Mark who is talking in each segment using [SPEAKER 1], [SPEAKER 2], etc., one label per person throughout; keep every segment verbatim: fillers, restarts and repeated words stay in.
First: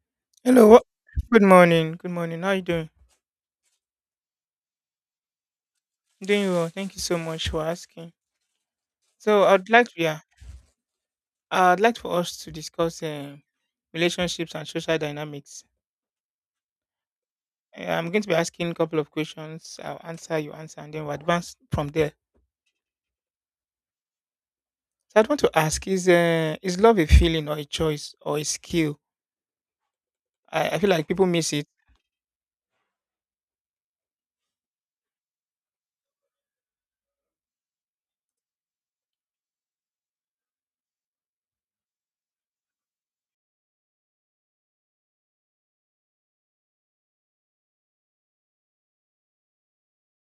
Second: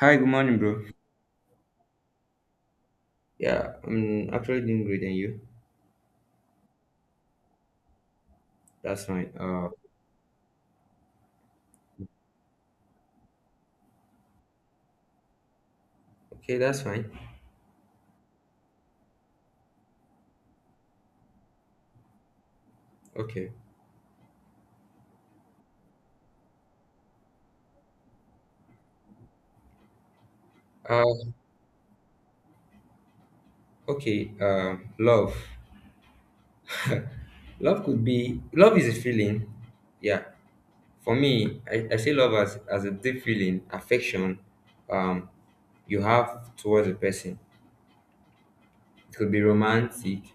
[SPEAKER 1] Hi, good morning,
[SPEAKER 2] Hello. wha-
[SPEAKER 1] bro.
[SPEAKER 2] Good morning. Good morning. How you doing?
[SPEAKER 1] Yeah, I'm actually doing great and you.
[SPEAKER 2] Doing well. Thank you so much for asking.
[SPEAKER 1] That's fine.
[SPEAKER 2] So I'd
[SPEAKER 1] Uh,
[SPEAKER 2] like to, yeah, I'd like for us to discuss um relationships and social dynamics.
[SPEAKER 1] okay, that's fine.
[SPEAKER 2] Uh, I'm going to be asking a couple of questions. I'll answer, you answer, and then we'll advance from there.
[SPEAKER 1] Okay.
[SPEAKER 2] So I'd want to ask: Is uh, is love a feeling or a choice or a skill? I, I feel
[SPEAKER 1] Uh,
[SPEAKER 2] like people miss it.
[SPEAKER 1] okay. Uh, love. Love could be. Love is a feeling. Yeah. For me, I, I see love as as a deep feeling, affection. Um, you have towards a person. It could be romantic.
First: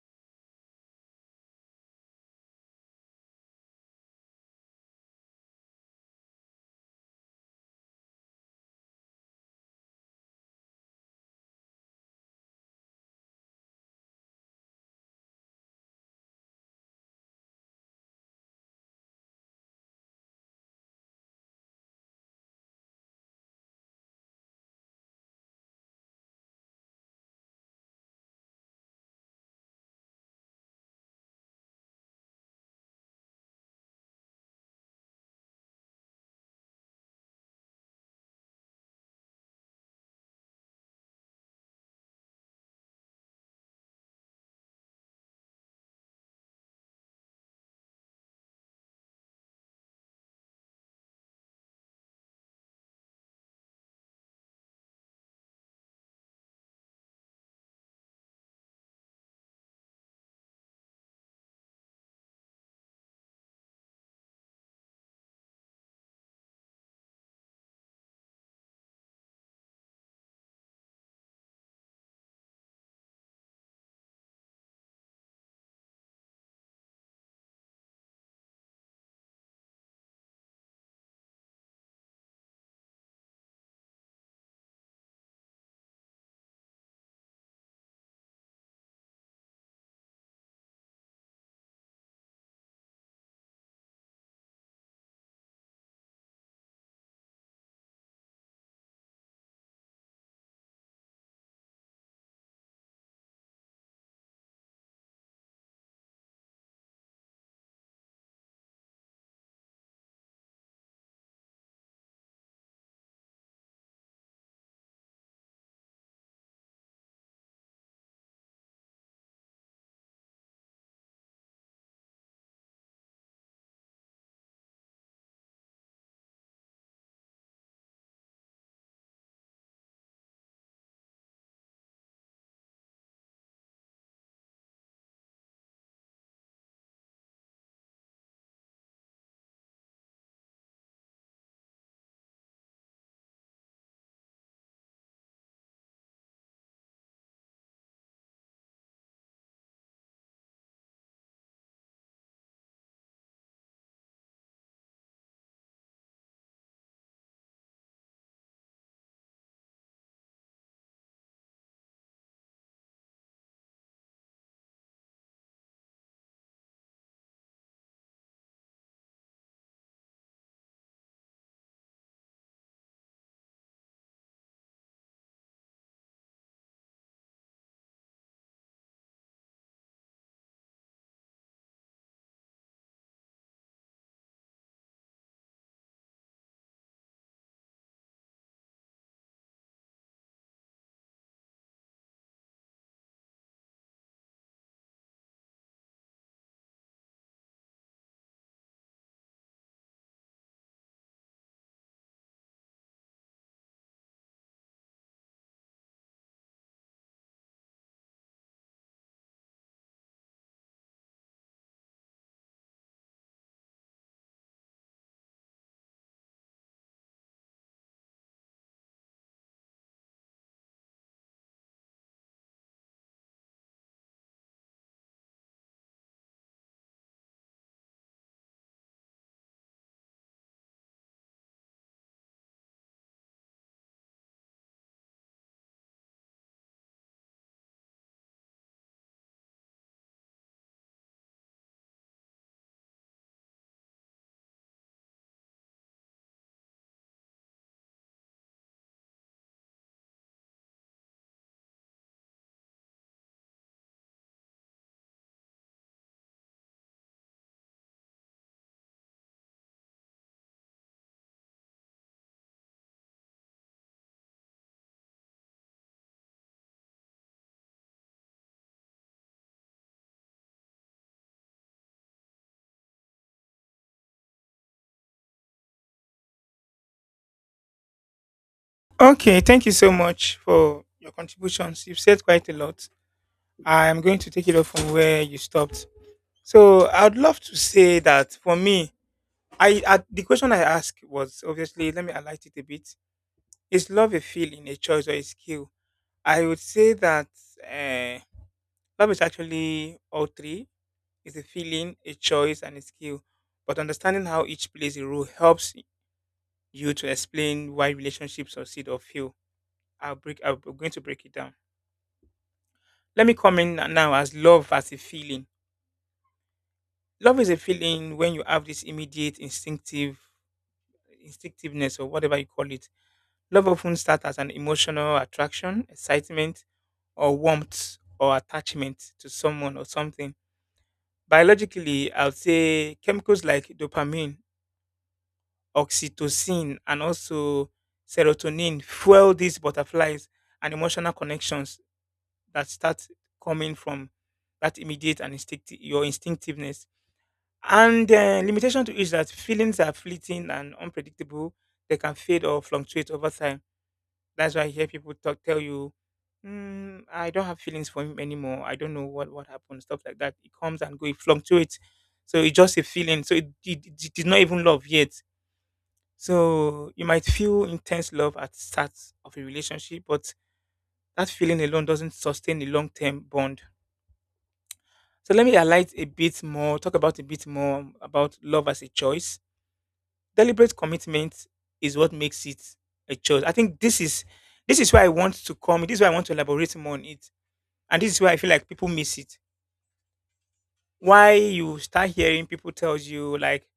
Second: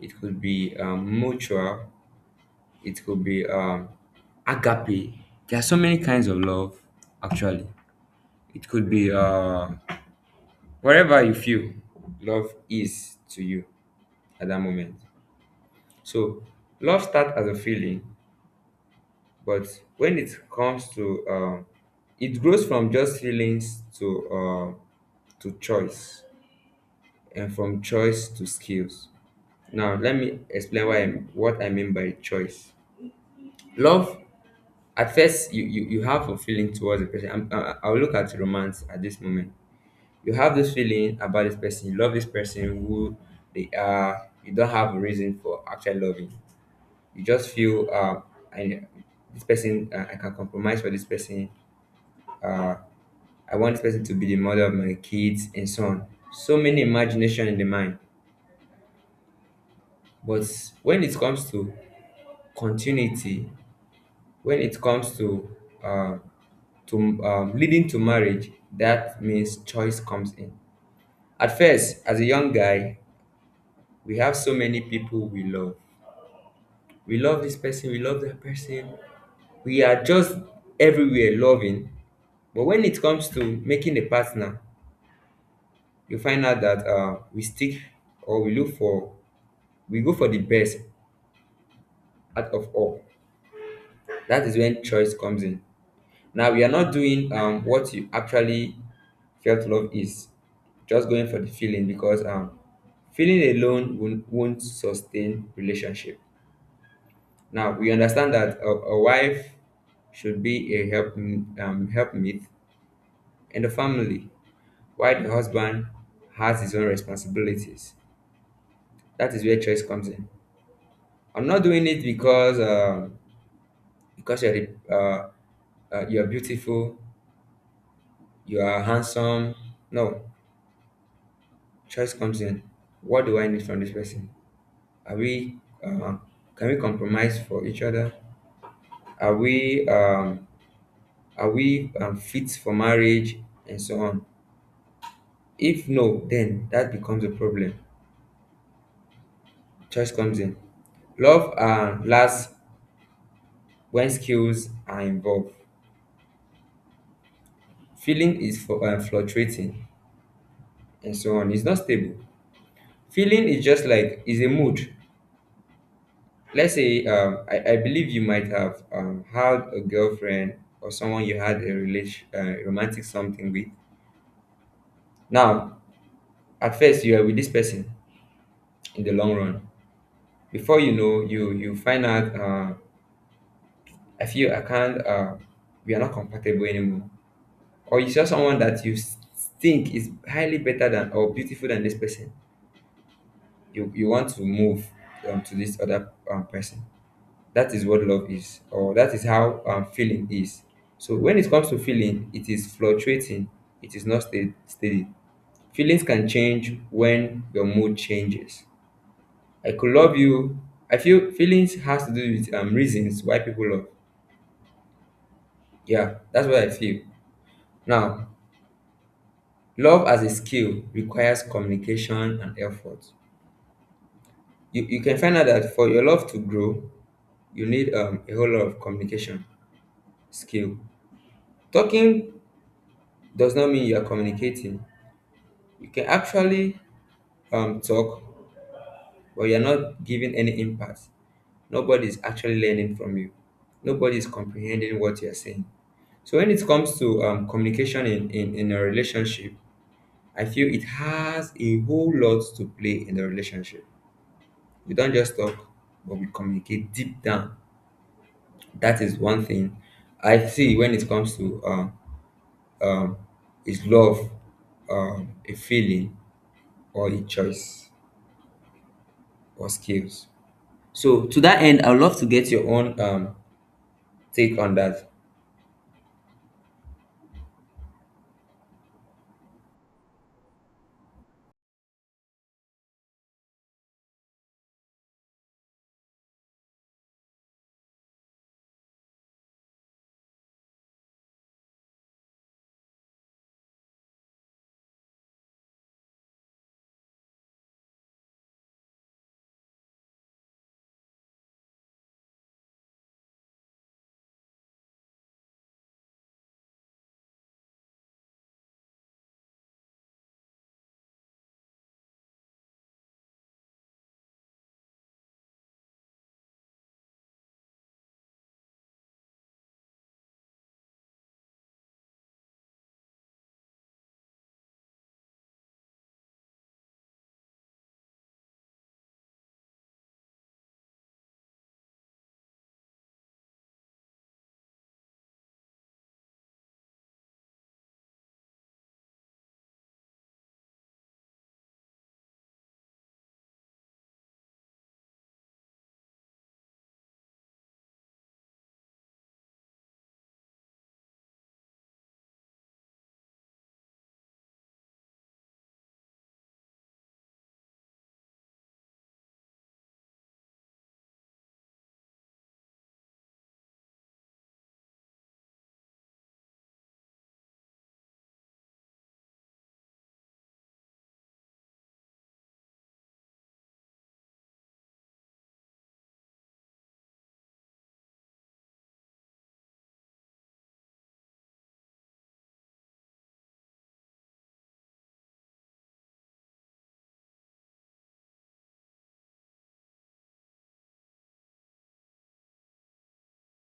[SPEAKER 1] It could be um, mutual. It could be um, agape. There are so many kinds of love. Actually, it could be uh wherever you feel love is to you at that moment. So love starts as a feeling, but when it comes to uh, it grows from just feelings to uh, to choice, and from choice to skills. Now let me explain why I'm, what I mean by choice. Love at first you, you, you have a feeling towards the person. I'm, I- I'll look at romance at this moment. You have this feeling about this person. You love this person, who they are. You don't have a reason for actually loving. You just feel, um I, this person. uh, I can compromise for this person. uh I want this person to be the mother of my kids, and so on. So many imagination in the mind. But when it comes to continuity, when it comes to uh, to um, leading to marriage, that means choice comes in. At first, as a young guy, we have so many people we love. We love this person, we love that person. We are just everywhere loving. But when it comes to making a partner, you find out that uh, we stick, or we look for, we go for the best out of all. That is when choice comes in. Now, we are not doing um, what you actually felt love is, just going for the feeling, because um, feeling alone won't, won't sustain relationship. Now we understand that a, a wife should be a help, um, helpmeet in the family, while the husband has his own responsibilities. That is where choice comes in. I'm not doing it because um because you're the- uh, uh, you're beautiful, you are handsome. No, choice comes in. What do I need from this person? Are we uh, can we compromise for each other? Are we um, are we um, fit for marriage and so on? If no, then that becomes a problem. Choice comes in. Love uh, lasts when skills are involved. Feeling is for, uh, fluctuating and so on. It's not stable. Feeling is just like is a mood. Let's say, um, I, I believe you might have um, had a girlfriend or someone you had a relation, uh, romantic something with. Now, at first you are with this person in the long run. Before you know, you you find out. Uh, I feel I can't. Uh, we are not compatible anymore, or you saw someone that you s- think is highly better than or beautiful than this person, you, you want to move um, to this other um, person. That is what love is, or that is how um, feeling is. So when it comes to feeling, it is fluctuating, it is not sta- steady. Feelings can change when your mood changes. I could love you. I feel feelings has to do with um, reasons why people love. Yeah, that's what I feel. Now, love as a skill requires communication and effort. you, you, can find out that for your love to grow, you need um, a whole lot of communication skill. Talking does not mean you are communicating. You can actually um, talk, but you're not giving any impact, nobody is actually learning from you, nobody is comprehending what you're saying. So when it comes to um, communication in, in, in a relationship, I feel it has a whole lot to play in the relationship. We don't just talk, but we communicate deep down. That is one thing I see when it comes to um, um, is love um, a feeling or a choice or skills. So to that end, I'd love to get your own um, take on that.
[SPEAKER 2] Okay, thank you so much for your contributions. You've said quite a lot. I'm going to take it off from where you stopped. So I'd love to say that for me, I, I the question I asked was obviously let me highlight it a bit. Is love a feeling, a choice, or a skill? I would say that uh, love is actually all three. It's a feeling, a choice, and a skill. But understanding how each plays a role helps you to explain why relationships succeed or fail. I'll break. I'm going to break it down. Let me comment now as love as a feeling. Love is a feeling when you have this immediate instinctive instinctiveness or whatever you call it. Love often starts as an emotional attraction, excitement, or warmth or attachment to someone or something biologically. I would say chemicals like dopamine, oxytocin, and also serotonin fuel these butterflies and emotional connections that start coming from that immediate and instinctive your instinctiveness. And uh, limitation to is that feelings are fleeting and unpredictable. They can fade or fluctuate over time. That's why I hear people talk, tell you, mm, I don't have feelings for him anymore. I don't know what, what happened, stuff like that. It comes and goes, it fluctuates. So it's just a feeling. So it, it, it is not even love yet, so you might feel intense love at the start of a relationship, but that feeling alone doesn't sustain a long-term bond. So let me highlight a bit more, talk about a bit more about love as a choice. Deliberate commitment is what makes it a choice. I think this is this is where I want to come. This is where I want to elaborate more on it, and this is where I feel like people miss it. Why you start hearing people tells you like,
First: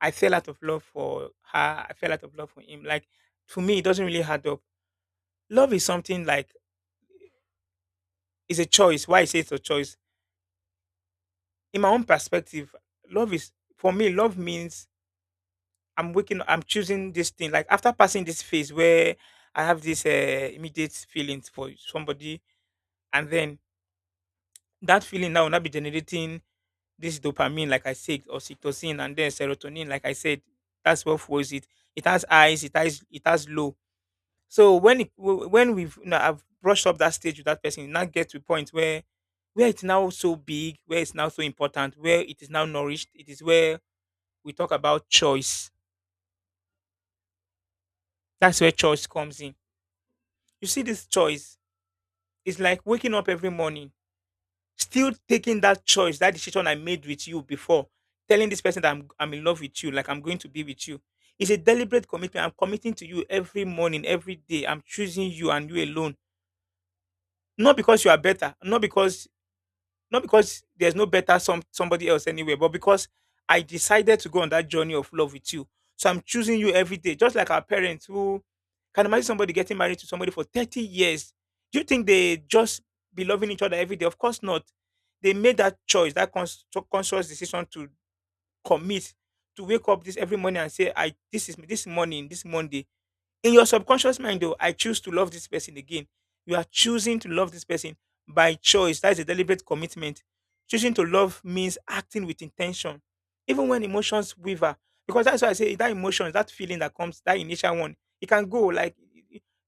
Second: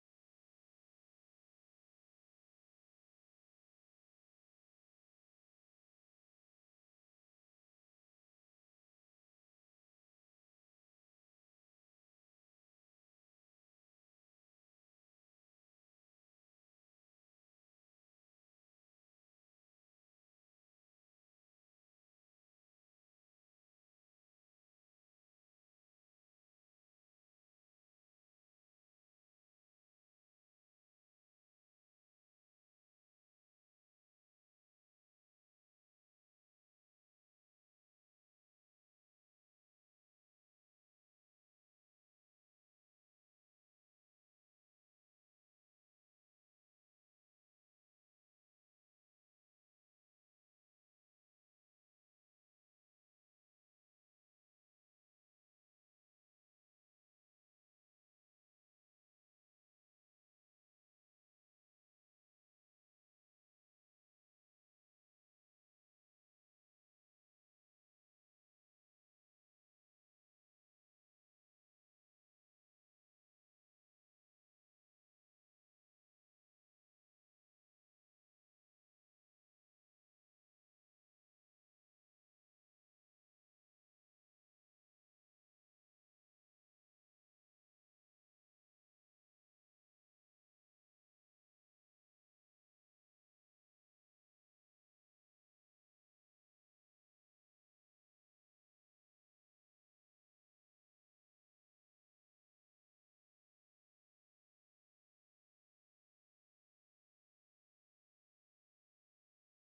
[SPEAKER 2] I fell out of love for her, I fell out of love for him. Like to me, it doesn't really add up. Love is something like it's a choice. Why I say it's a choice? In my own perspective, love is for me. Love means I'm waking. I'm choosing this thing. Like after passing this phase where I have this uh, immediate feelings for somebody, and then that feeling now will not be generating this dopamine, like I said, or oxytocin, and then serotonin, like I said. That's what fuels it. It has highs. It has it has low. So when it, w- when we've, you know, I've brushed up that stage with that person, you now get to a point where where it's now so big, where it's now so important, where it is now nourished. It is where we talk about choice. That's where choice comes in. You see, this choice is like waking up every morning, still taking that choice, that decision I made with you before, telling this person that I'm I'm in love with you, like I'm going to be with you. It's a deliberate commitment. I'm committing to you every morning, every day. I'm choosing you and you alone. Not because you are better, not because not because there's no better some somebody else anywhere, but because I decided to go on that journey of love with you. So I'm choosing you every day, just like our parents who can imagine somebody getting married to somebody for thirty years. Do you think they just be loving each other every day? Of course not. They made that choice, that cons- so, conscious decision to commit, to wake up this every morning and say, I this is this morning, this Monday, in your subconscious mind, though I choose to love this person again. You are choosing to love this person by choice. That is a deliberate commitment. Choosing to love means acting with intention even when emotions waver, because that's why I say that emotion, that feeling that comes, that initial one, it can go like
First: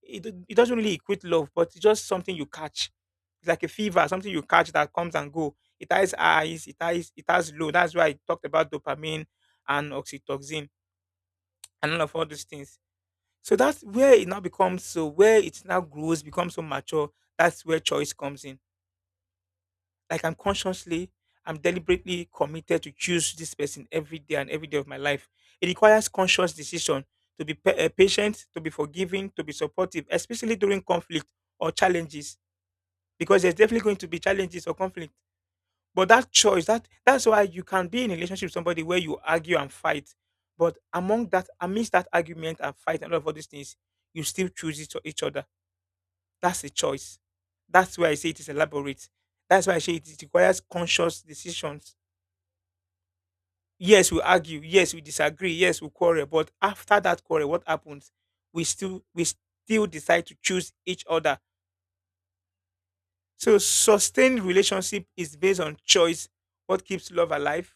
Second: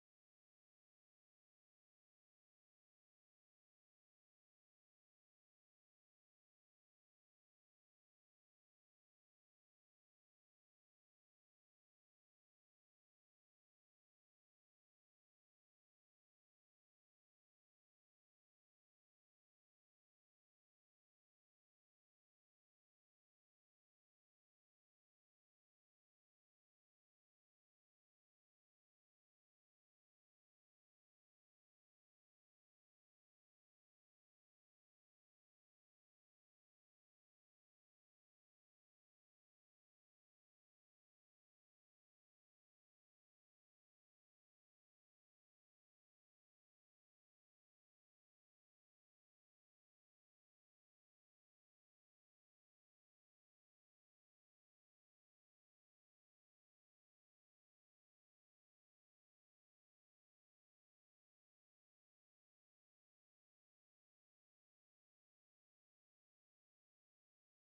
[SPEAKER 2] it, it, it doesn't really equate love, but it's just something you catch. It's like a fever, something you catch that comes and go. It has highs, it has it has low. That's why I talked about dopamine and oxytocin and all of all those things. So that's where it now becomes so, where it now grows, becomes so mature. That's where choice comes in. Like I'm consciously, I'm deliberately committed to choose this person every day and every day of my life. It requires conscious decision to be pa- eh, patient, to be forgiving, to be supportive, especially during conflict or challenges, because there's definitely going to be challenges or conflict. But that choice, that that's why you can be in a relationship with somebody where you argue and fight. But among that, amidst that argument and fight and all of all these things, you still choose each, each other. That's a choice. That's why I say it is elaborate. That's why I say it, it requires conscious decisions. Yes, we argue. Yes, we disagree. Yes, we quarrel. But after that quarrel, what happens? We still we still decide to choose each other. So sustained relationship is based on choice. What keeps love alive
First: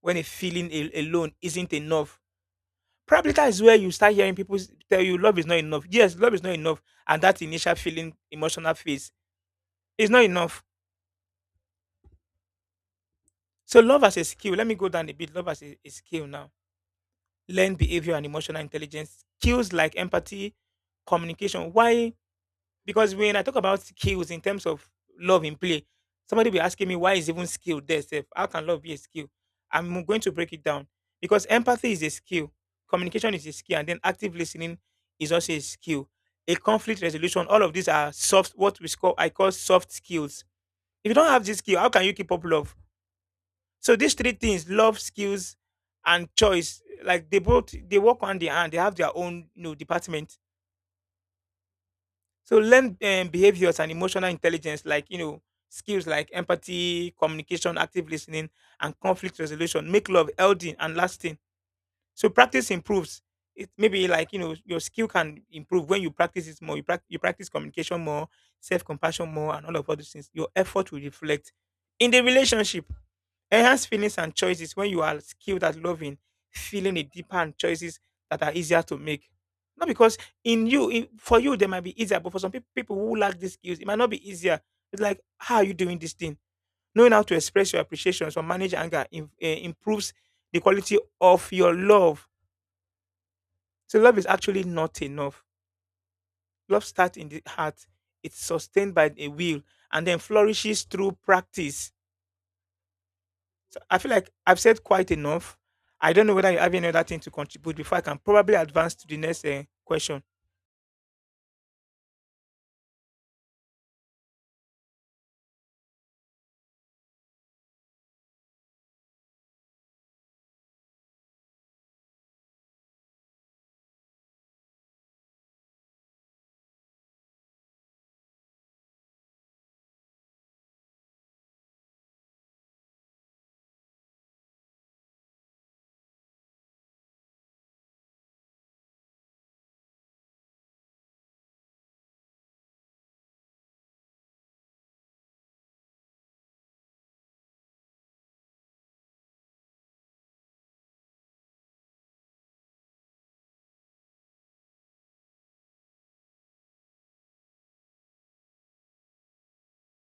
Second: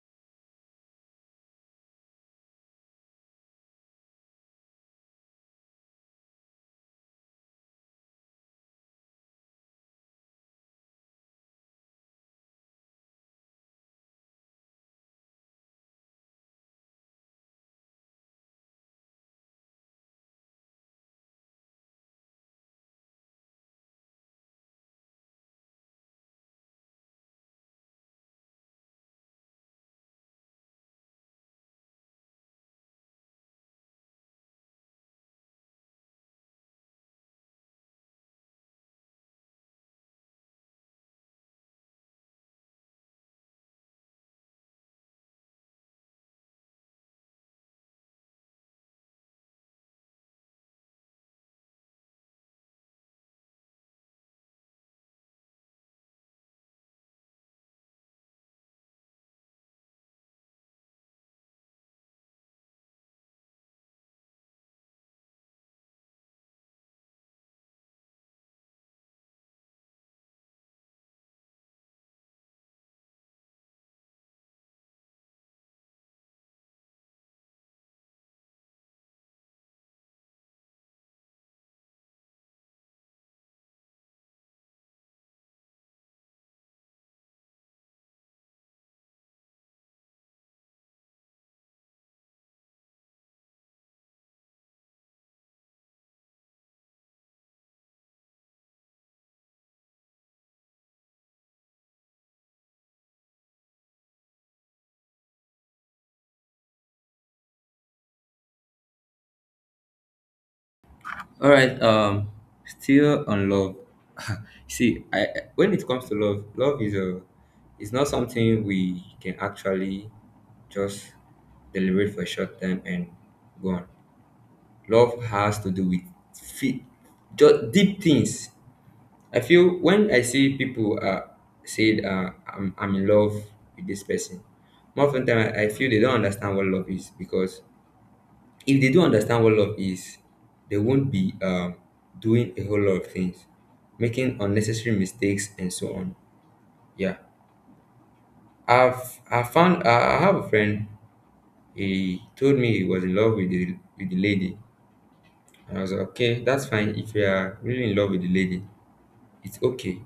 [SPEAKER 2] when a feeling a- alone isn't enough? Probably that is where you start hearing people s- tell you love is not enough. Yes, love is not enough, and that initial feeling, emotional phase is not enough. So love as a skill, let me go down a bit. Love as a, a skill now. Learn behavior and emotional intelligence, skills like empathy, communication. Why? Because when I talk about skills in terms of love in play, somebody be asking me why is even skill there? Sef? How can love be a skill? I'm going to break it down, because empathy is a skill, communication is a skill, and then active listening is also a skill. A conflict resolution, all of these are soft, what we call, I call soft skills. If you don't have this skill, how can you keep up love? So these three things, love, skills, and choice, like they both they work hand in hand. They have their own, you know, department. So learn um, behaviors and emotional intelligence, like, you know, skills like empathy, communication, active listening, and conflict resolution, make love healthy and lasting. So practice improves. It maybe like, you know, your skill can improve when you practice it more. You, prac- you practice communication more, self compassion more, and all of other things. Your effort will reflect in the relationship. Enhanced feelings and choices when you are skilled at loving, feeling it deeper and choices that are easier to make. Not because in you, in, for you, they might be easier, but for some peop- people who lack these skills, it might not be easier. It's like, how are you doing this thing? Knowing how to express your appreciations or manage anger im- eh, improves the quality of your love. So, love is actually not enough. Love starts in the heart, it's sustained by a will, and then flourishes through practice. So I feel like I've said quite enough. I don't know whether you have any other thing to contribute before I can probably advance to the next uh, question.
[SPEAKER 1] All right. Um, still on love. See, I when it comes to love, love is a it's not something we can actually just deliberate for a short time and go on. Love has to do with fe- just deep things. I feel when I see people uh, say, uh, I'm, I'm in love with this person, more often time I, I feel they don't understand what love is, because if they do understand what love is, they won't be um, doing a whole lot of things, making unnecessary mistakes and so on. Yeah, I've I found uh, I have a friend. He told me he was in love with the with the lady, and I was like, okay, that's fine. If you are really in love with the lady, it's okay.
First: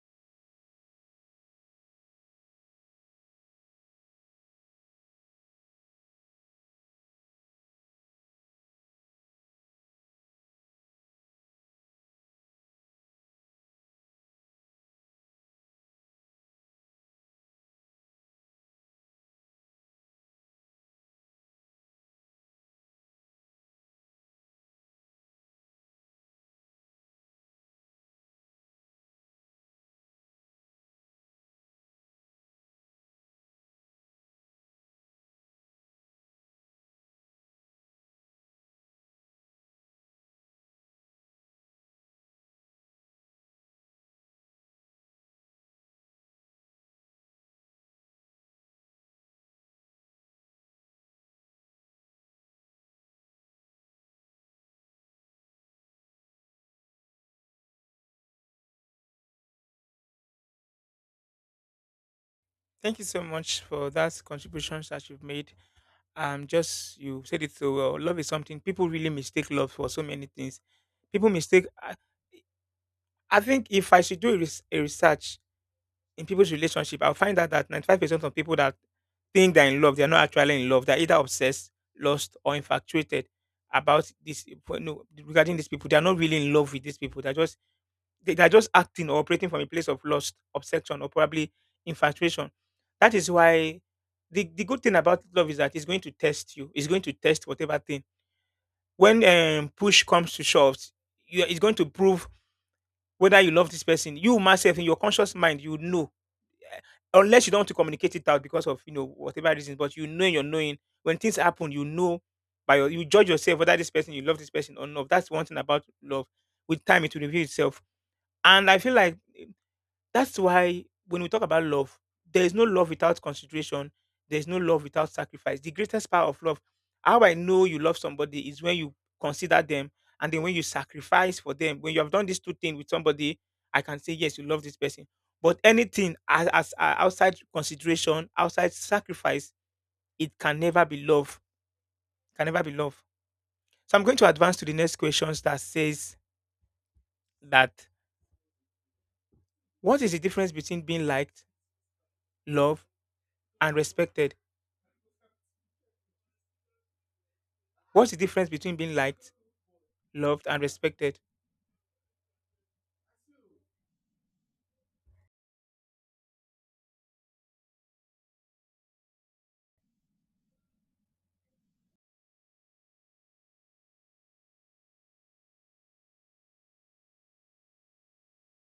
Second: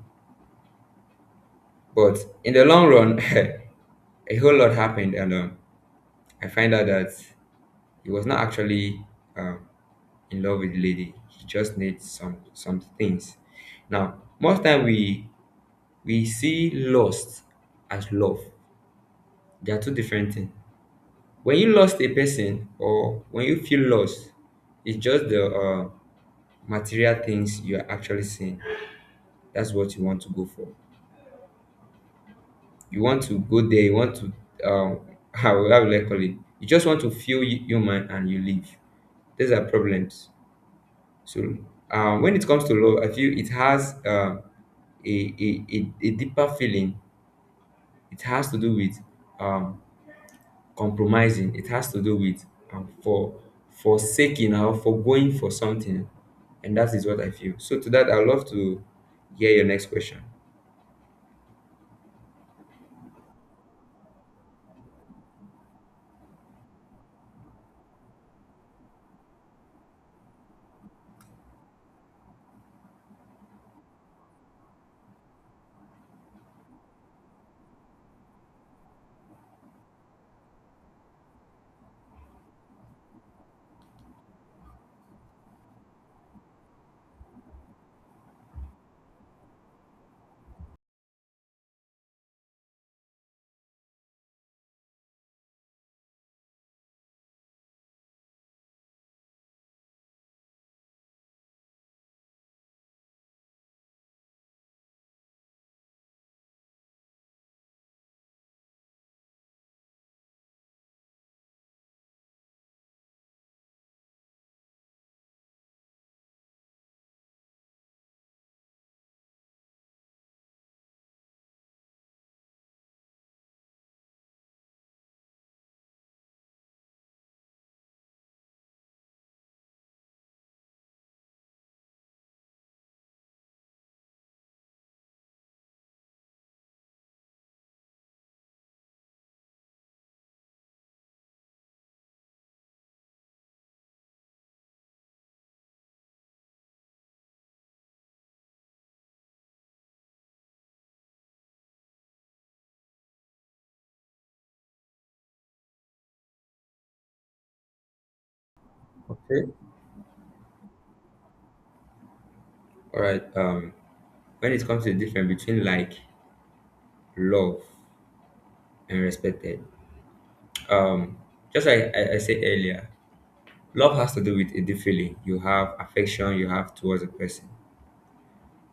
[SPEAKER 1] But in the long run. A whole lot happened, and um, I find out that he was not actually um, in love with the lady. He just needs some some things. Now, most time we we see lust as love. They are two different things. When you lost a person, or when you feel lost, it's just the uh, material things you are actually seeing. That's what you want to go for. You want to go there. You want to um, how how will I call it? You just want to feel hu- human and you leave. These are problems. So um, when it comes to love, I feel it has um, a, a, a, a deeper feeling. It has to do with um, compromising. It has to do with um, for forsaking or forgoing for something. And that is what I feel. So to that, I'd love to hear your next question.
[SPEAKER 2] Thank you so much for that contributions that you've made. Um, just you said it so well. Love is something people really mistake love for so many things. People mistake. I, I think if I should do a, res- a research, in people's relationship, I'll find out that ninety-five percent of people that think they're in love, they're not actually in love. They're either obsessed, lost, or infatuated about this no, regarding these people. They're not really in love with these people. They're just they, they're just acting or operating from a place of lust, obsession, or probably infatuation. That is why the, the good thing about love is that it's going to test you. It's going to test whatever thing. When um, push comes to shove, you, it's going to prove whether you love this person. You myself in your conscious mind, you know, unless you don't want to communicate it out because of, you know, whatever reasons, but you know in your knowing when things happen, you know by your you judge yourself whether this person you love this person or not. That's one thing about love. With time, it will reveal itself. And I feel like that's why when we talk about love, there is no love without consideration. There is no love without sacrifice. The greatest part of love, how I know you love somebody is when you consider them and then when you sacrifice for them. When you have done these two things with somebody, I can say, yes, you love this person. But anything as, as uh, outside consideration, outside sacrifice, it can never be love. Can never be love. So I'm going to advance to the next questions that says that what is the difference between being liked, loved, and respected? What's the difference between being liked,
[SPEAKER 1] Okay.
[SPEAKER 2] loved, and respected?
[SPEAKER 1] All right. Um, when it comes to the difference between like, love, and respected, um, just like I, I said earlier, love has to do with the feeling you have, affection you have towards a person.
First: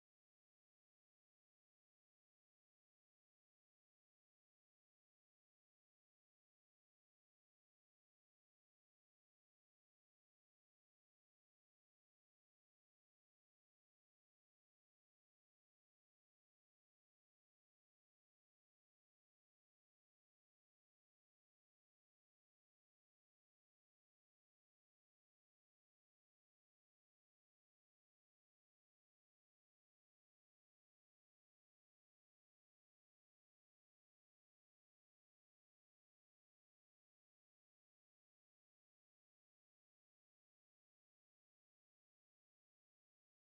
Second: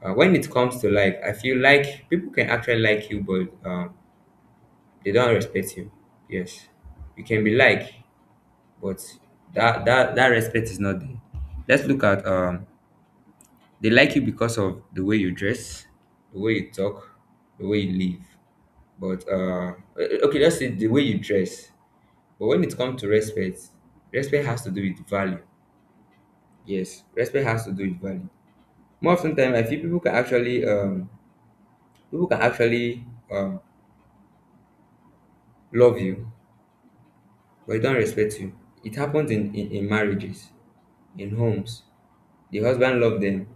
[SPEAKER 1] Uh, when it comes to like, I feel like people can actually like you, but um, they don't respect you. Yes, you can be like, but that that that respect is not there. Let's look at um, they like you because of the way you dress, the way you talk, the way you live. But uh, o- okay, let's say the way you dress. But when it comes to respect, respect has to do with value. Yes, respect has to do with value. More often ten time I feel people can actually um people can actually um love you, but they don't respect you. It happens in, in, in marriages, in homes. The husband love them,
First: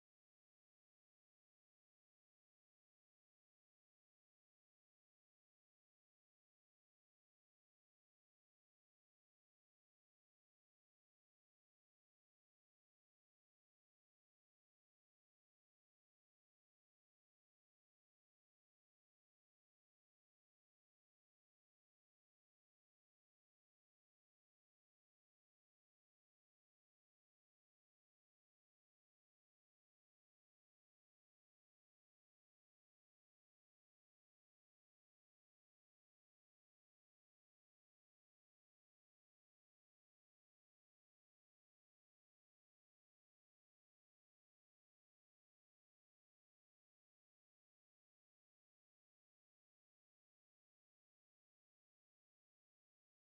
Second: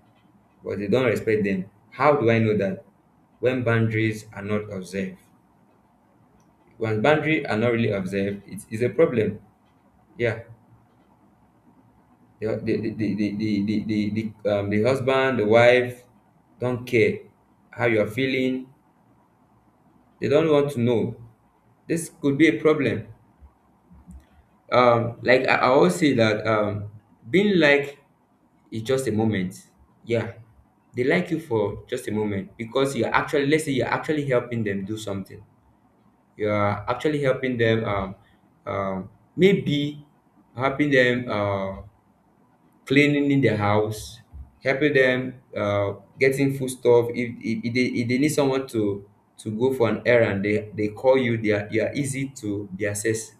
[SPEAKER 1] but they don't respect them. How do I know that? When boundaries are not observed. When boundaries are not really observed, it is a problem. Yeah. The the the the the, the, the, the, um, the husband, the wife don't care how you are feeling. They don't want to know. This could be a problem. um like i, I always say that um being like is just a moment. Yeah, they like you for just a moment, because you're actually let's say you're actually helping them do something, you're actually helping them um um maybe helping them uh cleaning in the house, helping them uh getting food stuff. If, if, if, they, if they need someone to to go for an errand, they they call you, they are, you are easy to be accessed.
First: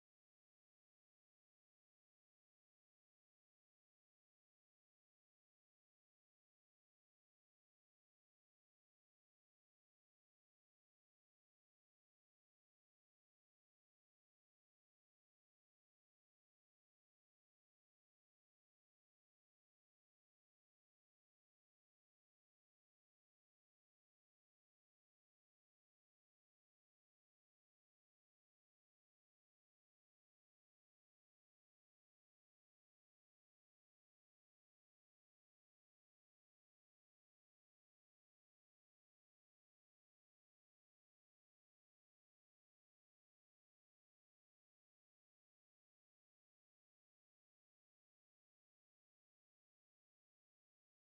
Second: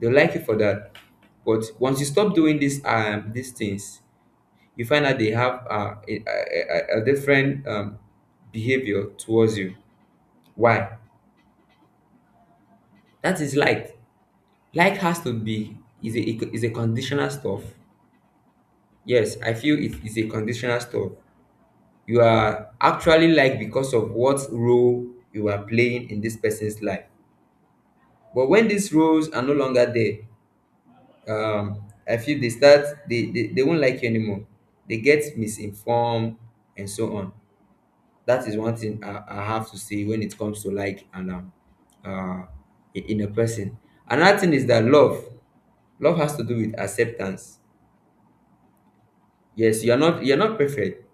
[SPEAKER 1] They'll like you for that. But once you stop doing these um these things, you find out they have uh, a, a, a a different um, behavior towards you. Why? That is like. Like has to be is a is a conditional stuff. Yes, I feel it is a conditional stuff. You are actually like because of what role you are playing in this person's life. But when these roles are no longer there, um I feel they start they, they they won't like you anymore, they get misinformed and so on. That is one thing i, I have to say when it comes to like and um uh in in a person. Another thing is that love love has to do with acceptance. Yes, you're not you're not perfect,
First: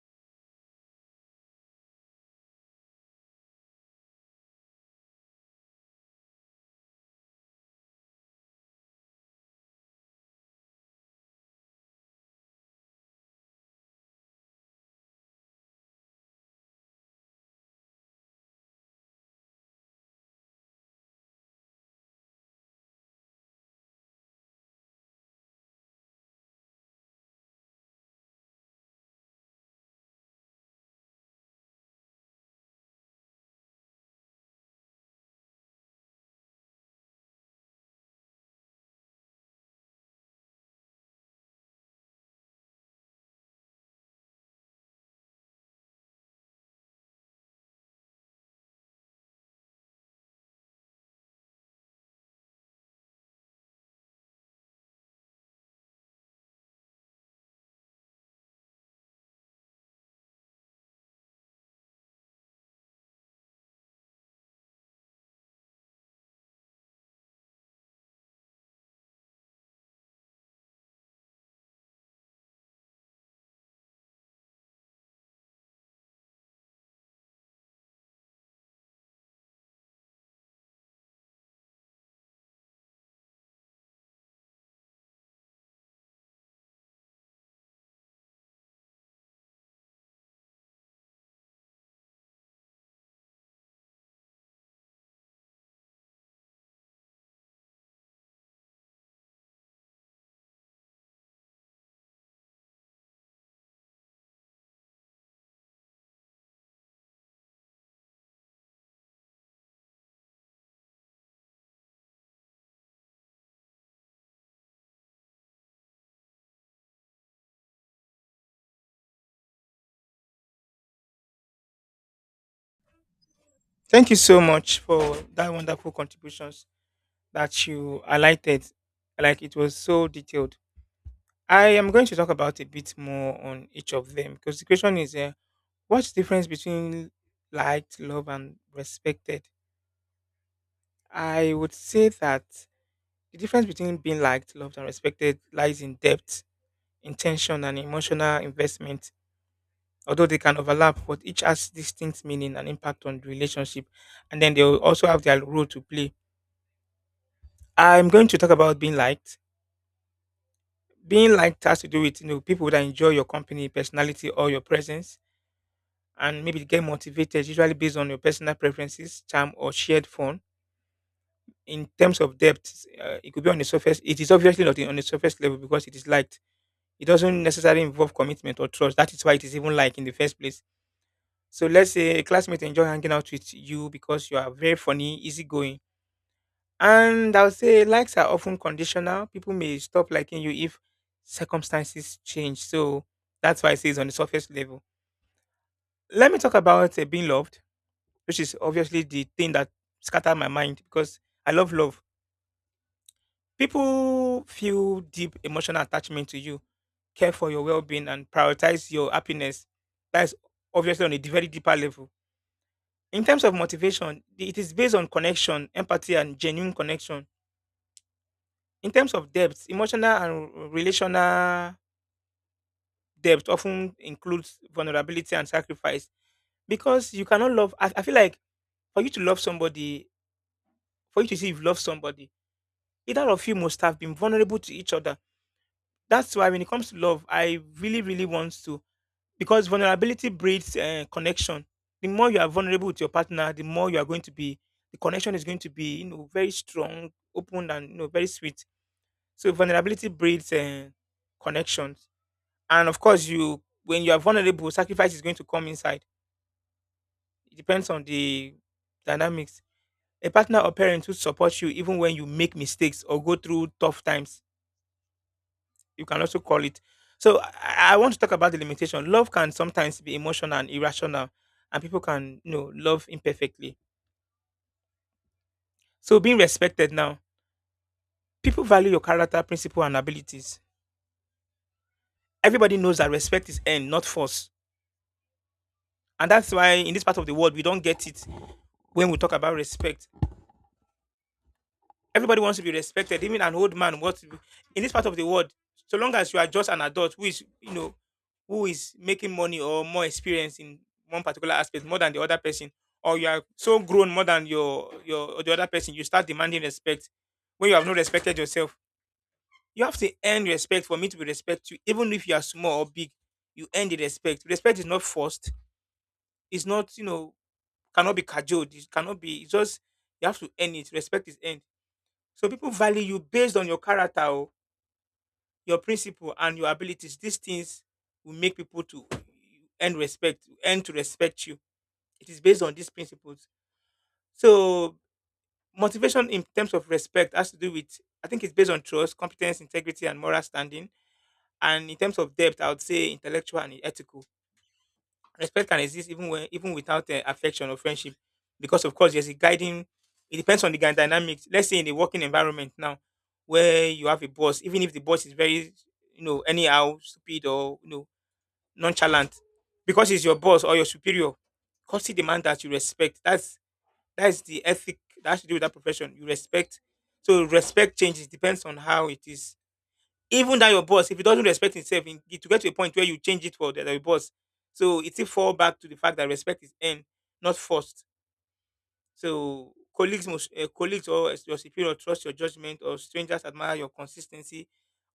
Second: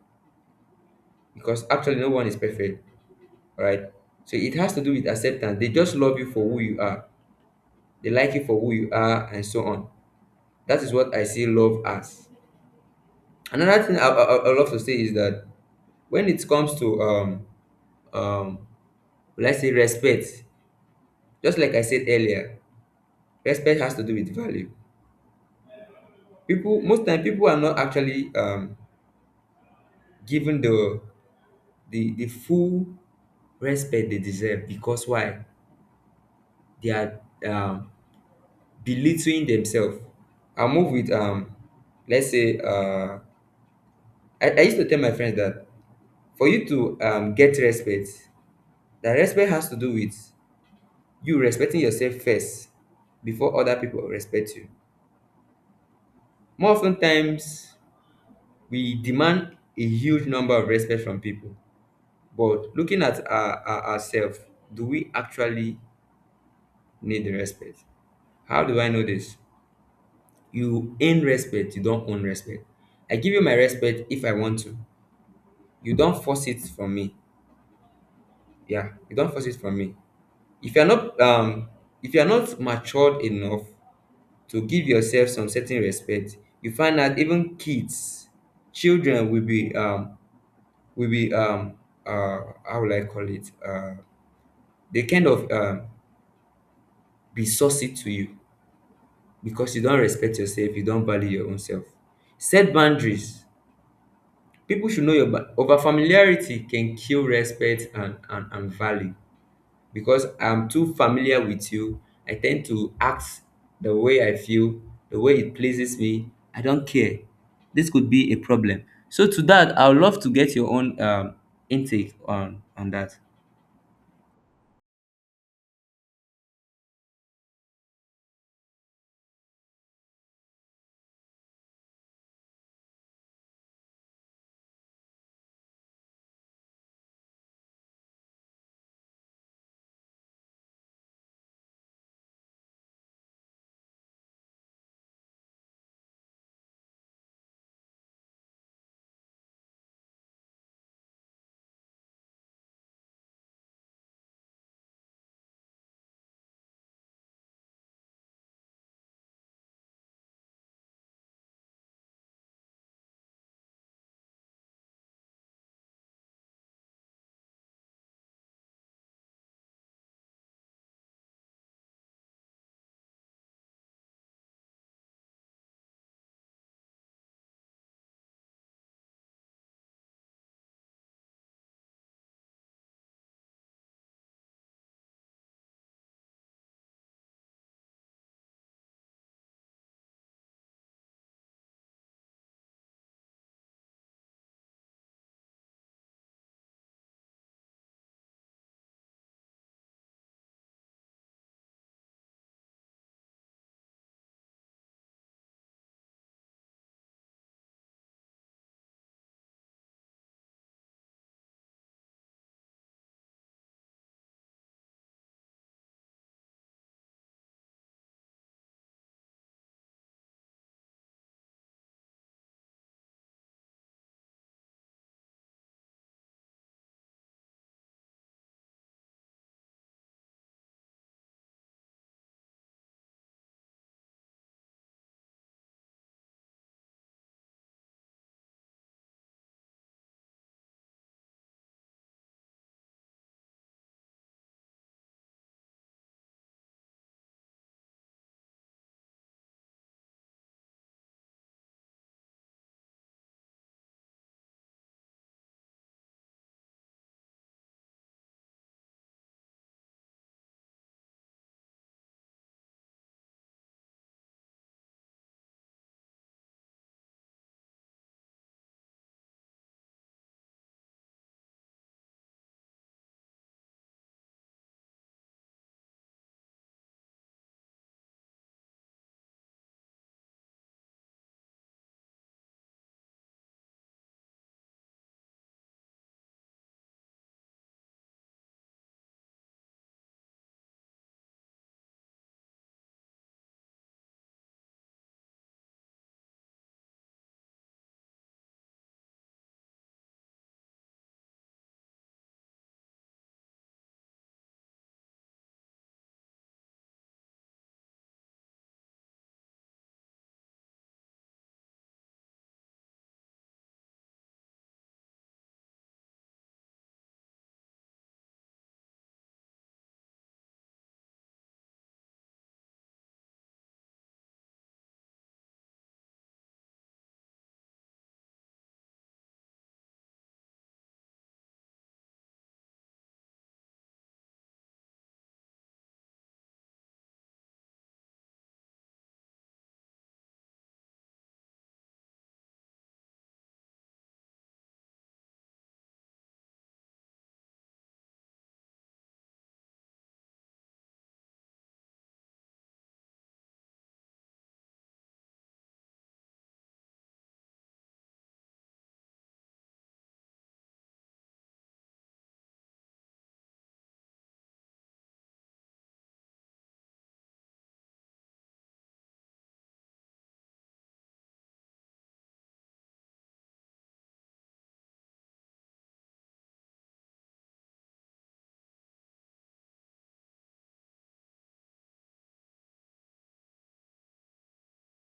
[SPEAKER 1] because actually no one is perfect, right? So it has to do with acceptance. They just love you for who you are, they like you for who you are, and so on. That is what I see love as. Another thing i i, I I love to say is that when it comes to um um will I say respect, just like I said earlier, respect has to do with value. People most time people are not actually um given the the the full respect they deserve. Because why? They are um belittling themselves. I move with um let's say uh I, I used to tell my friends that for you to um get respect, that respect has to do with you respecting yourself first before other people respect you. More often times, we demand a huge number of respect from people, but looking at our, our, ourselves, do we actually need the respect? How do I know this? You earn respect, you don't own respect. I give you my respect if I want to. You don't force it from me. Yeah, you don't force it from me. If you're not um if you're not matured enough to give yourself some certain respect, you find out even kids, children will be um will be um uh how will I call it? Uh they kind of um be saucy to you because you don't respect yourself, you don't value your own self. Set boundaries. People should know your ba- over familiarity can kill respect and, and, and value. Because I'm too familiar with you, I tend to act the way I feel, the way it pleases me. I don't care. This could be a problem. So to that, I would love to get your own um intake on on that.
[SPEAKER 2] Thank you so much for that wonderful contributions that you highlighted. Like it was so detailed. I am going to talk about a bit more on each of them because the question is, uh, what's the difference between liked, loved, and respected? I would say that the difference between being liked, loved, and respected lies in depth, intention, and emotional investment, although they can overlap, but each has distinct meaning and impact on the relationship. And then they will also have their role to play. I'm going to talk about being liked. Being liked has to do with you know people that enjoy your company, personality, or your presence, and maybe get motivated, usually based on your personal preferences, charm, or shared fun. In terms of depth, uh, it could be on the surface. It is obviously not on the surface level because it is liked. It doesn't necessarily involve commitment or trust. That is why it is even liked in the first place. So let's say a classmate enjoy hanging out with you because you are very funny, easygoing. And I will say likes are often conditional. People may stop liking you if circumstances change. So that's why I say it's on the surface level. Let me talk about uh, being loved, which is obviously the thing that scattered my mind because I love love. People feel deep emotional attachment to you, care for your well being, and prioritize your happiness. That's obviously on a d- very deeper level. In terms of motivation, the- it is based on connection, empathy, and genuine connection. In terms of depth, emotional and r- relational depth often includes vulnerability and sacrifice because you cannot love. I, I feel like for you to love somebody, for you to see you've loved somebody, either of you must have been vulnerable to each other. That's why when it comes to love, I really, really want to, because vulnerability breeds uh, connection. The more you are vulnerable with your partner, the more you are going to be. The connection is going to be, you know, very strong, open, and you know, very sweet. So vulnerability breeds uh, connections, and of course, you when you are vulnerable, sacrifice is going to come inside. It depends on the dynamics. A partner or parent who supports you even when you make mistakes or go through tough times, you can also call it. So I, I want to talk about the limitation. Love can sometimes be emotional and irrational, and people can you know love imperfectly. So being respected now, people value your character, principle, and abilities. Everybody knows that respect is earned, not force, and that's why in this part of the world we don't get it when we talk about respect. Everybody wants to be respected, even an old man. What in this part of the world, so long as you are just an adult who is, you know, who is making money or more experience in one particular aspect more than the other person, or you are so grown more than your your or the other person, you start demanding respect when you have not respected yourself. You have to earn respect for me to be respect you, even if you are small or big. You earn the respect. Respect is not forced. It's not, you know, cannot be cajoled. It cannot be. It's just you have to earn it. Respect is earned. So people value you based on your character, oh, your principle, and your abilities. These things will make people to earn respect, earn to respect you. It is based on these principles. So motivation in terms of respect has to do with I think it's based on trust, competence, integrity, and moral standing. And in terms of depth, I would say intellectual and ethical. Respect can exist even when even without uh, affection or friendship because of course there's a guiding, it depends on the guy dynamics. Let's say in the working environment now, where you have a boss, even if the boss is very, you know, anyhow stupid or you know nonchalant, because he's your boss or your superior, cause he demand that you respect, that's that's the ethic that has to do with that profession, you respect. So respect changes depends on how it is. Even that your boss, if he doesn't respect himself, in- it will get to a point where you change it for the, the boss. So it will fall back to the fact that respect is earned, not forced. So colleagues must, uh, colleagues or your superior trust your judgment, or strangers admire your consistency,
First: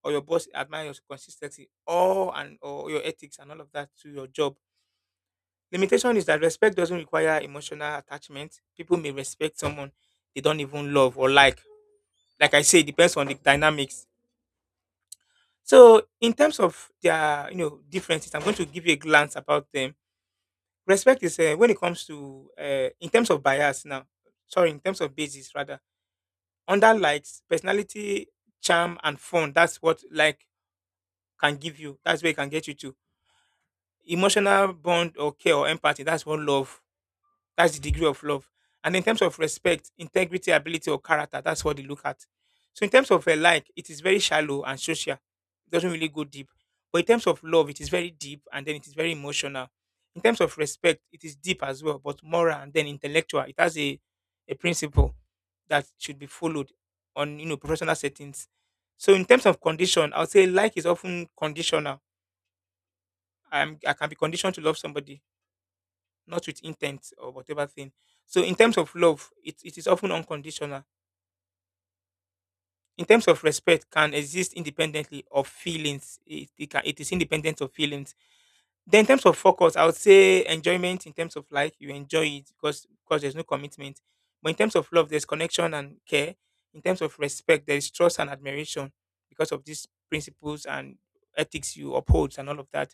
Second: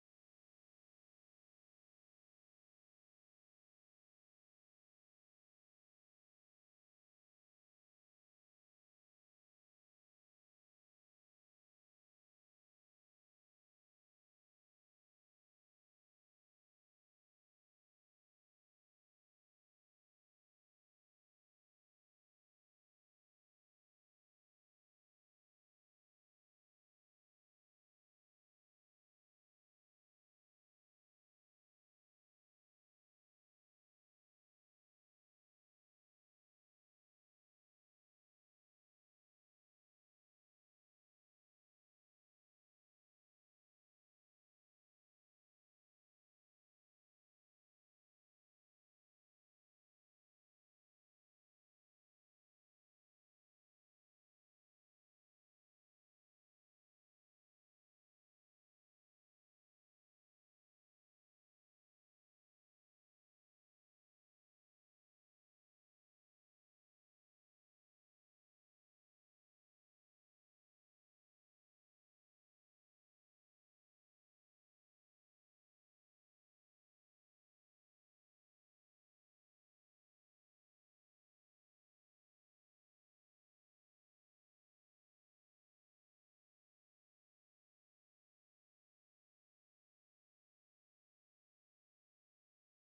[SPEAKER 2] or your boss admire your consistency, or and or your ethics and all of that to your job. Limitation is that respect doesn't require emotional attachment. People may respect someone they don't even love or like. Like I say, it depends on the dynamics. So in terms of their, you know, differences, I'm going to give you a glance about them. Respect is uh, when it comes to uh, in terms of bias now. Sorry, in terms of basis rather. Under likes, personality, charm, and fun. That's what like can give you. That's where it can get you to. Emotional bond or care or empathy. That's what love, that's the degree of love. And in terms of respect, integrity, ability, or character, that's what they look at. So in terms of a like, it is very shallow and social. It doesn't really go deep. But in terms of love, it is very deep and then it is very emotional. In terms of respect, it is deep as well, but moral and then intellectual. It has a, a principle that should be followed on you know professional settings. So in terms of condition, I would say like is often conditional. I'm, I can be conditioned to love somebody not with intent or whatever thing. So in terms of love, it, it is often unconditional. In terms of respect, can exist independently of feelings. It, it, can, it is independent of feelings. Then in terms of focus, I would say enjoyment in terms of like you enjoy it because because there's no commitment. But in terms of love, there's connection and care. In terms of respect, there is trust and admiration because of these principles and ethics you uphold and all of that.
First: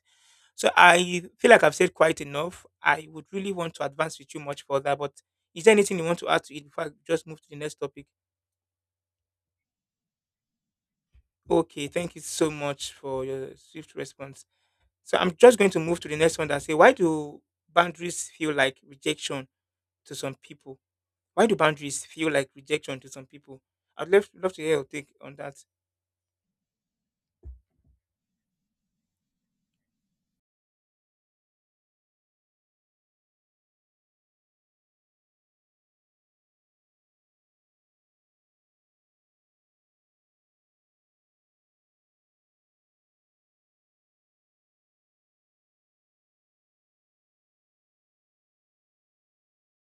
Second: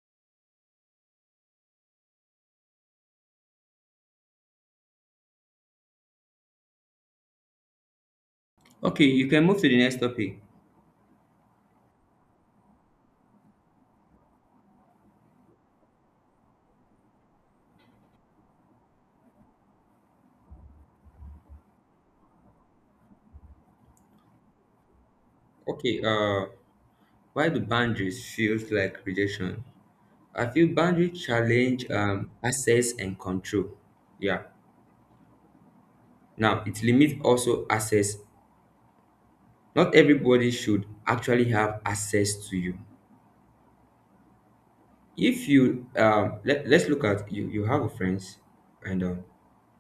[SPEAKER 2] So I feel like I've said quite enough. I would really want to advance with you much further, but is there anything you want to add to it before I just move to the next topic?
[SPEAKER 1] Okay, you can move to the next topic.
[SPEAKER 2] Okay, thank you so much for your swift response. So I'm just going to move to the next one that say, why do boundaries feel like rejection to some people? Why do boundaries feel like rejection to some people? I'd love, love to hear your take on that.
[SPEAKER 1] Okay, uh, why do boundaries feels like rejection? I feel boundaries challenge um, access and control. Yeah. Now, it limits also access. Not everybody should actually have access to you. If you um let, let's look at you, you have a friends, and um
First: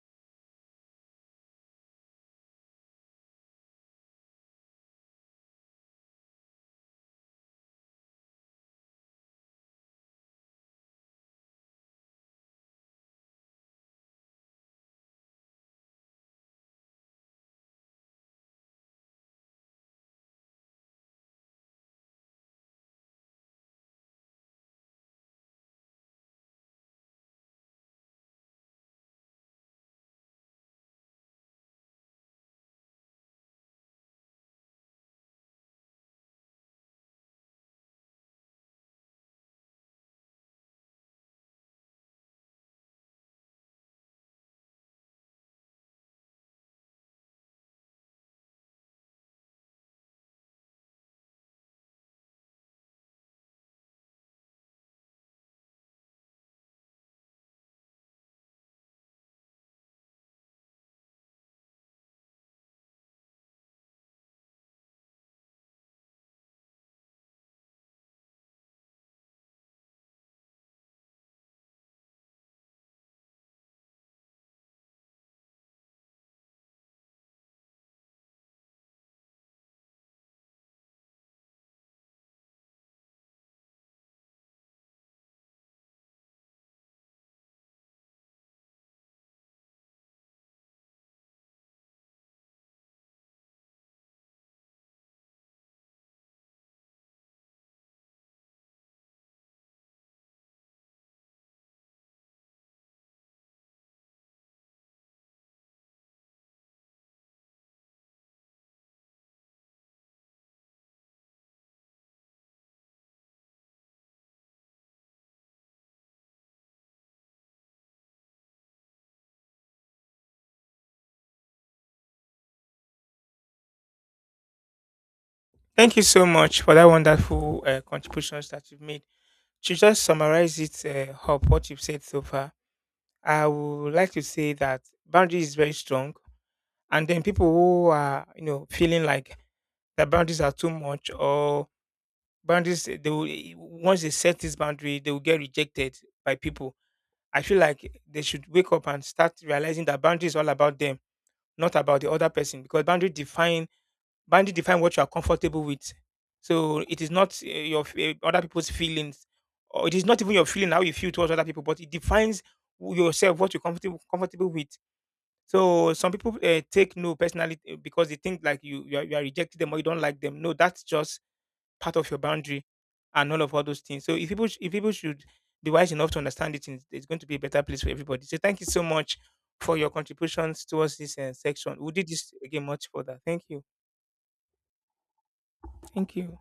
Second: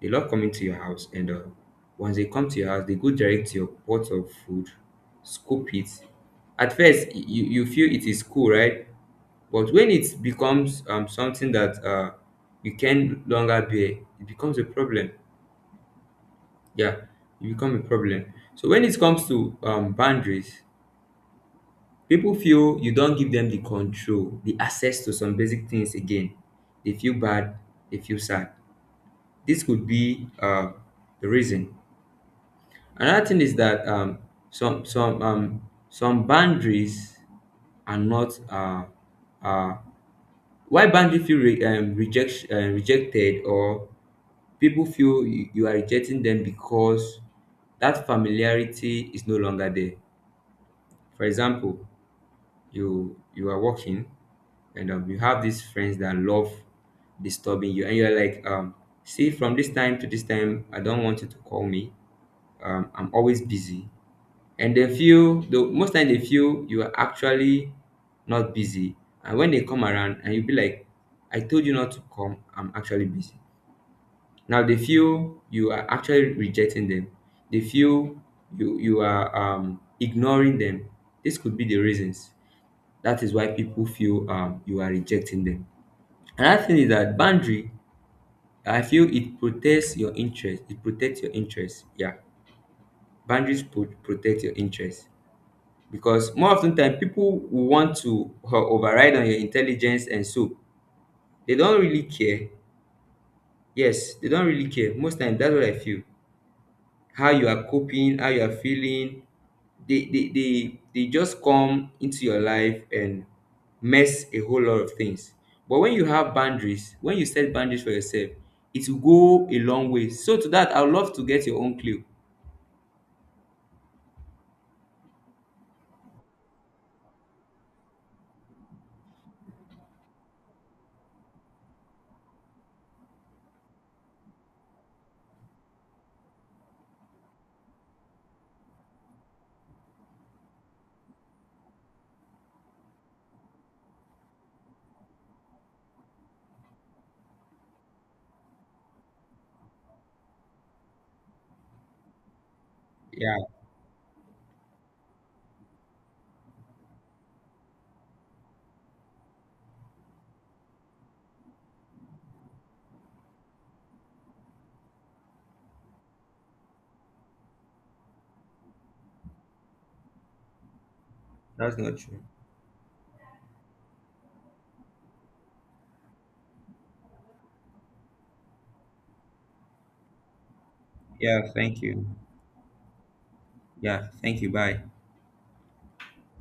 [SPEAKER 1] they love coming to your house, and uh, once they come to your house they go direct to your pot of food, scoop it. At first y- you you feel it is cool, right? But when it becomes um something that uh you can longer bear, it becomes a problem. Yeah, it become a problem. So when it comes to um boundaries, people feel you don't give them the control, the access to some basic things again. They feel bad, they feel sad. This could be um the reason. Another thing is that um some some um some boundaries are not um um why boundary feel re um reject um rejected, or people feel you you are rejecting them because that familiarity is no longer there. For example, you you are working and um, you have these friends that love disturbing you, and you're like, um see, from this time to this time I don't want you to call me, um I'm always busy. And they feel, the most time they feel you are actually not busy. And when they come around and you be like, I told you not to come, I'm actually busy. Now they feel you are actually rejecting them. They feel you you are um ignoring them. This could be the reasons. That is why people feel um you are rejecting them. Another thing is that boundary, I feel it protects your interest. It protects your interest. Yeah, boundaries pro- protect your interest because more often than people will want to o- override on your intelligence, and so they don't really care. Yes, they don't really care. Most time, that's what I feel, how you are coping, how you are feeling. They they they, they just come into your life and mess a whole lot of things. But when you have boundaries, when you set boundaries for yourself, it will go a long way. So to that, I would love to get your own clue.
[SPEAKER 2] Thank you so much for that wonderful uh, contributions that you've made. To just summarize it uh, up, what you've said so far, I would like to say that boundary is very strong, and then people who are you know feeling like the boundaries are too much or boundaries eh, they will, eh, once they set this boundary they will get rejected by people. I feel like they should wake up and start realizing that boundary is all about them, not about the other person, because boundary
[SPEAKER 1] Yeah,
[SPEAKER 2] defines boundary define what you are comfortable with. So it is not uh, your f- uh, other people's feelings, or it is not even your feeling how you feel towards other people, but it defines who yourself what you're comfortable comfortable with. So some people uh, take no personally uh, because they think like you you are, you are rejecting them or you don't like them. No, that's just
[SPEAKER 1] that's
[SPEAKER 2] part
[SPEAKER 1] not
[SPEAKER 2] of your
[SPEAKER 1] true.
[SPEAKER 2] boundary and all of all those things. So if people sh- if people should be wise enough to understand it, it's it's going to be a better place for everybody. So thank you so much for your contributions towards this uh,
[SPEAKER 1] Yeah,
[SPEAKER 2] section.
[SPEAKER 1] thank
[SPEAKER 2] We
[SPEAKER 1] you.
[SPEAKER 2] did this again much further. Thank you.
[SPEAKER 1] Yeah, thank you. Bye.
[SPEAKER 2] Thank you.